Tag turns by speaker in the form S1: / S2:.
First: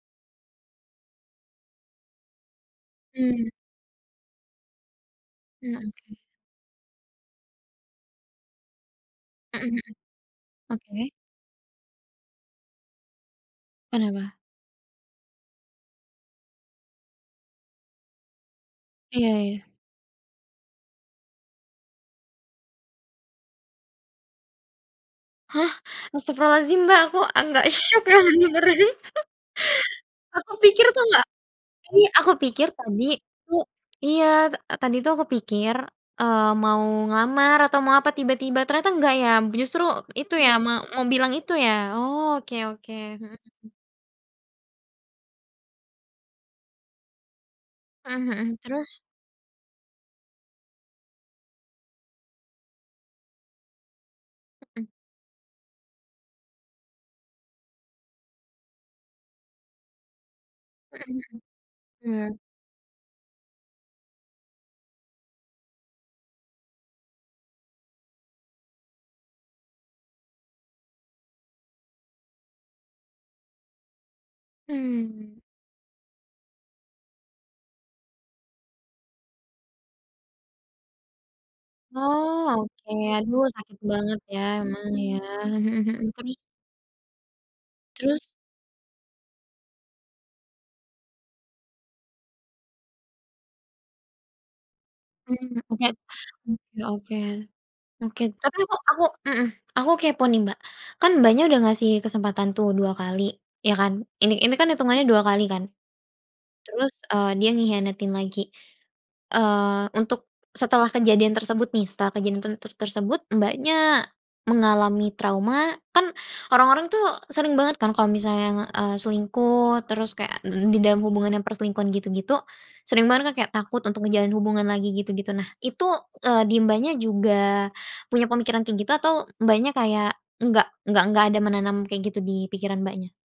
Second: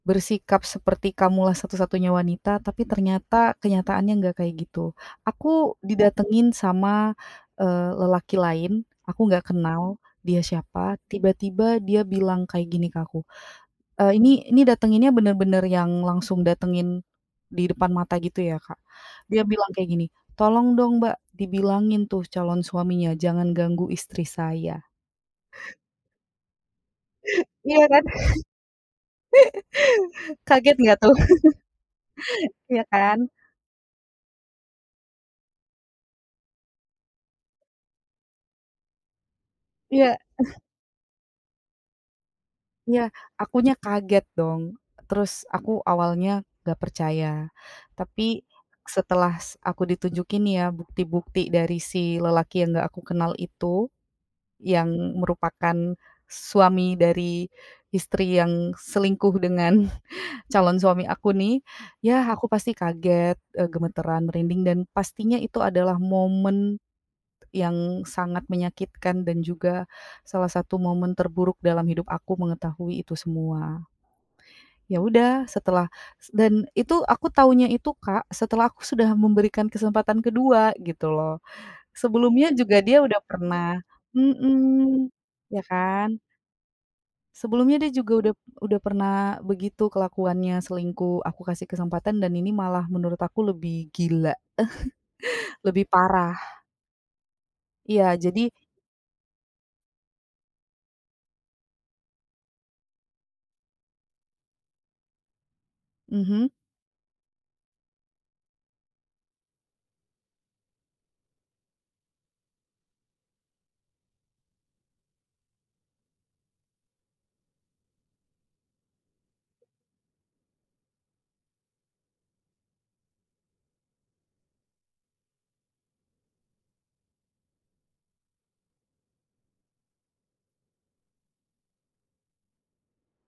S1: Bersikap seperti kamulah satu-satunya wanita, tapi
S2: Mmm.
S1: ternyata, kenyataannya enggak kayak gitu.
S2: Mmm,
S1: Aku
S2: oke.
S1: didatengin sama, eee, lelaki lain, aku nggak
S2: Mhm mhm.
S1: kenal, dia siapa,
S2: Oke.
S1: tiba-tiba dia bilang kayak gini ke aku, eee,
S2: Kenapa?
S1: ini ini datenginnya bener-bener yang langsung datengin, di depan mata gitu, ya, Kak.
S2: Iya
S1: Dia bilang
S2: iya.
S1: kayak gini, "Tolong dong, Mbak, dibilangin tuh, calon suaminya, jangan ganggu istri saya."
S2: Hah, astaghfirullahaladzim, Mbak, aku agak
S1: Iya, kan,
S2: syok, ya, dengernya. Aku
S1: kaget
S2: pikir
S1: gak
S2: tuh,
S1: tuh?
S2: nggak ini aku pikir
S1: Iya,
S2: tadi,
S1: kan.
S2: he iya, ta tadi tuh, aku pikir, eee, mau ngelamar atau mau apa, tiba-tiba, ternyata enggak ya, justru,
S1: Iya.
S2: itu ya, ma mau bilang itu, ya. Oh, oke oke,
S1: Iya,
S2: mhm.
S1: akunya kaget dong, terus, aku awalnya gak percaya,
S2: Mmm,
S1: tapi
S2: mhm, terus?
S1: setelah s aku ditunjukin ya, bukti-bukti dari, si lelaki yang gak aku kenal, itu. Yang
S2: Mhm.
S1: merupakan suami dari istri yang selingkuh, dengan calon
S2: Mhm
S1: suami aku,
S2: mhm,
S1: nih. Ya,
S2: iya.
S1: aku pasti kaget, eee, gemetaran, merinding, dan pastinya, itu adalah momen yang sangat menyakitkan, dan juga salah satu momen terburuk, dalam hidup aku, mengetahui itu semua. Ya
S2: Mmm.
S1: udah, setelah s dan itu, aku taunya itu, Kak, setelah aku sudah memberikan kesempatan kedua, gitu loh.
S2: Oh,
S1: Sebelumnya juga,
S2: oke,
S1: dia udah
S2: aduh, sakit
S1: pernah
S2: banget ya, emang,
S1: mhm,
S2: ya.
S1: iya
S2: Mhm mhm,
S1: kan.
S2: terus?
S1: Sebelumnya dia juga
S2: Terus?
S1: udah udah pernah begitu, kelakuannya, selingkuh, aku kasih kesempatan, dan ini malah menurut aku, lebih gila,
S2: Mmm,
S1: lebih
S2: oke,
S1: parah.
S2: oke oke,
S1: Iya,
S2: oke.
S1: jadi
S2: Tapi aku aku mhm, aku kepo, nih, Mbak, kan, Mbaknya udah ngasih kesempatan tuh, 2 kali. ya kan, ini ini kan, itungannya 2 kali kan,
S1: Mhm.
S2: terus, eee, dia ngehianatin lagi, eee, untuk setelah kejadian tersebut nih, setelah kejadian ten ter tersebut, Mbaknya mengalami trauma kan, orang-orang tuh, sering banget kan, kalau misalnya, nge eee, selingkuh, terus kayak n n di dalam hubungan yang perselingkuhan gitu-gitu, sering banget kan, kayak takut untuk ngejalin hubungan lagi, gitu-gitu. Nah, itu, eee, di Mbaknya juga punya pemikiran kayak gitu, atau Mbaknya, kayak enggak enggak enggak ada menanam kayak gitu di pikiran Mbaknya?